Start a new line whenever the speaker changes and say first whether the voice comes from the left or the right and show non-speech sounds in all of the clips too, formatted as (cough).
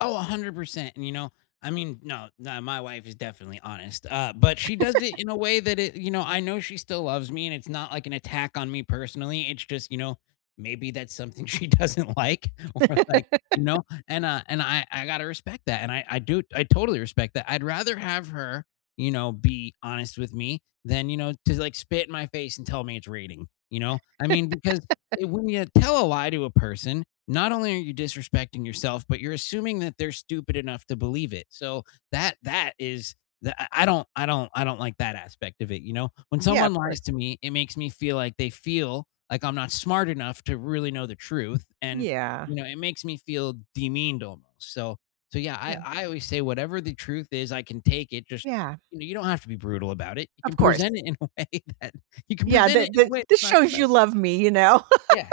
left: Oh, 100%, and, you know, I mean no, nah, my wife is definitely honest. Uh, but she does it
right: (laughs)
left: in a way that it you know, I know she still loves me and it's not, like, an attack on me personally. It's just, you know, maybe that's something she doesn't like, or like, you
right: (laughs)
left: know, and, uh, and I I gotta respect that, and I I do, I totally respect that. I'd rather have her, you know, be honest with me than, you know, just, like, spit in my face and tell me it's raining, you know? I mean, because
right: (laughs)
left: when you tell a lie to a person, not only are you disrespecting yourself, but you're assuming that they're stupid enough to believe it, so, that that is the I I don't I don't I don't like that aspect of it, you know? When
right: Yeah, of
left: someone lies
right: course.
left: to me, it makes me feel like they feel like I'm not smart enough to really know the truth, and,
right: Yeah.
left: you know, it makes me feel demeaned almost, so so yeah, I
right: Yeah.
left: I always say whatever the truth is, I can take it just,
right: Yeah.
left: you don't have to be brutal about it, you
right: Of
left: can
right: course.
left: present it in a way that you can
right: Yeah,
left: present
right: th
left: it in
right: th
left: a way that
right: this
left: we can talk
right: shows
left: about
right: you
left: it.
right: love me, you know?
left: Yeah,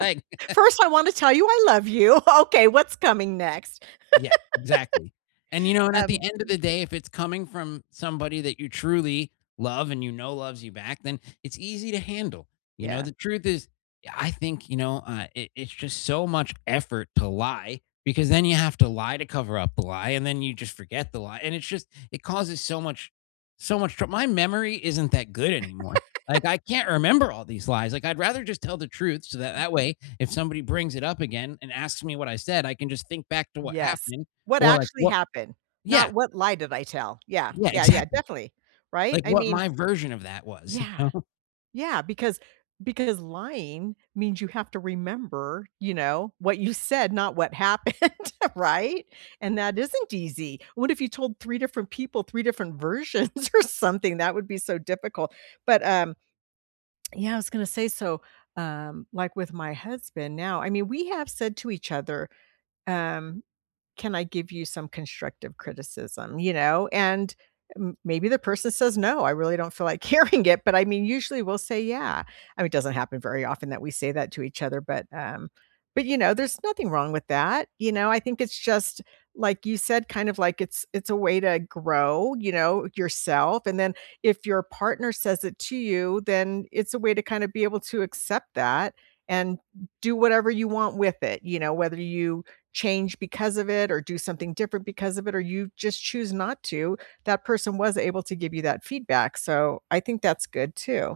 left: right.
right: First, I wanna tell you, "I love you." Okay, what's coming next?
left: Yeah, exactly, and, you know,
right: (laughs)
left: and at the
right: Um,
left: end of
right: m
left: the day, if it's coming from somebody that you truly love and you know loves you back, then it's easy to handle. You know,
right: Yeah.
left: the truth is, I think, you know, I it it's just so much effort to lie because then you have to lie to cover up the lie, and then you just forget the lie, and it's just it causes so much so much troub my memory isn't that good anymore. Like,
right: (laughs)
left: I can't remember all these lies. Like, I'd rather just tell the truth so that
right: (unintelligible)
left: that way, if somebody brings it up again and asks me what I said, I can just think back to what
right: Yes.
left: happened
right: "What
left: or, like,
right: actually
left: what
right: happened?"
left: Yeah.
right: Not, "What lie did I tell?" Yeah.
left: Yeah,
right: Yeah, yeah.
left: exactly.
right: Definitely. Right?
left: Like,
right: I
left: what
right: mean
left: my version of that was, you
right: Yeah,
left: know?
right: yeah, because because lying means you have to remember, you know, what you said, not what happened, right, and that isn't easy. What if you told 3 different people 3 different versions or something? That would be so difficult, but, um, (tsk) yeah, I was gonna say, so, um, like with my husband now I mean, we have said to each other, um, "Can I give you some constructive criticism," you know? And m maybe the person says, "No, I really don't feel like hearing it," but, I mean, usually, we'll say, "Yeah." I mean, doesn't happen very often that we say that to each other, but, um, but, you know, there's nothing wrong with that, you know, I think it's just, like you said, kind of, like, it's it's a way to grow, you know, yourself, and then if your partner says it to you, then it's a way to kinda be able to accept that, and do whatever you want with it, you know. Whether you change because of it or do something different because of it, or you just choose not to, that person was able to give you that feedback, so, I think that's good too.